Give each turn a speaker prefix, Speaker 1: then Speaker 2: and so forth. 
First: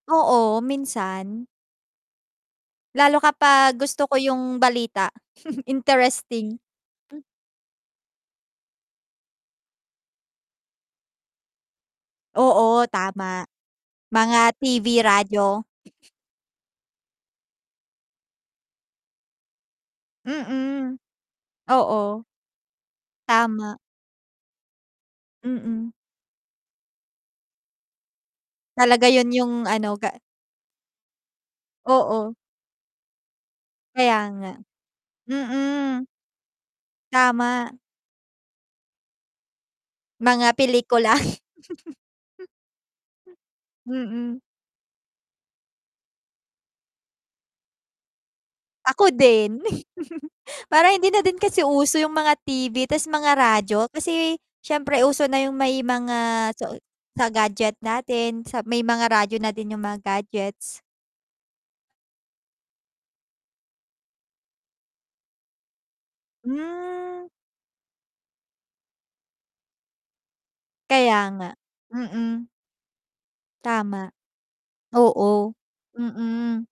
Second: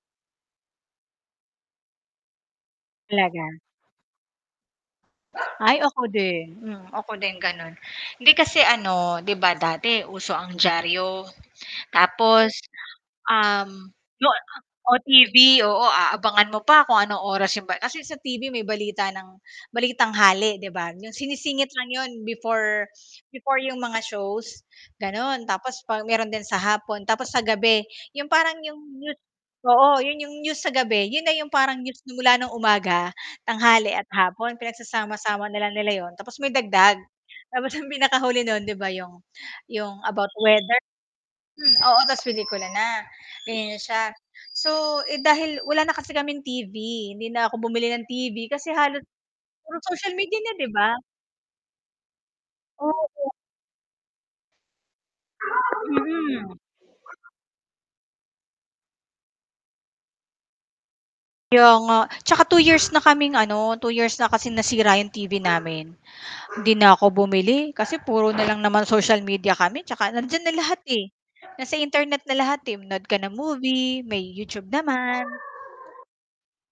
Speaker 1: Oo, minsan. Lalo ka
Speaker 2: Talaga?
Speaker 1: gusto ko yung balita,
Speaker 2: Ay, ako
Speaker 1: interesting.
Speaker 2: din, ako din gano'n, hindi kasi, ano, 'di ba, dati uso ang diaryo tapos,
Speaker 1: Oo, tama,
Speaker 2: um, yu ah
Speaker 1: mga TV,
Speaker 2: o TV
Speaker 1: radyo.
Speaker 2: oo, aabangan mo pa kung anong oras 'yong pa kasi sa TV may balita ng Balitanghali, 'di ba,
Speaker 1: Mm,
Speaker 2: 'yong sinisingit lang 'yon
Speaker 1: oo.
Speaker 2: before, before
Speaker 1: Tama.
Speaker 2: 'yong mga shows, gano'n. Tapos
Speaker 1: Mm.
Speaker 2: pag meron din sa hapon, tapos sa gabi 'yong parang 'yong
Speaker 1: Talaga,
Speaker 2: new
Speaker 1: 'yun 'yung, ano,
Speaker 2: oo,
Speaker 1: ga
Speaker 2: 'yon 'yong news sa gabi, yun na 'yong parang news na mula
Speaker 1: Oo.
Speaker 2: ng umaga, tanghali, at
Speaker 1: Kaya nga,
Speaker 2: hapon pinagsasama-sama na lang nila
Speaker 1: mm.
Speaker 2: 'yon, tapos may dagdag. Tapos
Speaker 1: Tama.
Speaker 2: 'yung pinakahuli no'n, 'di ba, 'yong ,'yong about
Speaker 1: Mga
Speaker 2: weather
Speaker 1: pelikula.
Speaker 2: mm, oo, ta's pelikula na, ganiyan na siya.
Speaker 1: Mm.
Speaker 2: So, eh, dahil wala na kasi kaming TV, hindi na ako bumili ng TV kasi halos
Speaker 1: Ako din,
Speaker 2: puro social media na, 'di
Speaker 1: parang
Speaker 2: ba?
Speaker 1: hindi na din kasi uso yung mga TV, 'tas
Speaker 2: Oo, nga.
Speaker 1: mga radyo, kasi s'yempre, uso na yung may mga
Speaker 2: Mm.
Speaker 1: soy sa gadget natin sa may mga radyo na din yung mga gadgets.
Speaker 2: Kaya nga, 'tsaka 2 years na kaming, ano, 2 years na kasi nasira 'yong TV namin, 'di na
Speaker 1: Hmm.
Speaker 2: ako bumili, kasi puro na lang naman social media kami 'tsaka nandiyan na lahat, eh,
Speaker 1: Kaya nga,
Speaker 2: nasa internet na
Speaker 1: mm.
Speaker 2: lahat, eh, nood ka ng movie
Speaker 1: Tama,
Speaker 2: may YouTube naman.
Speaker 1: oo. Mm.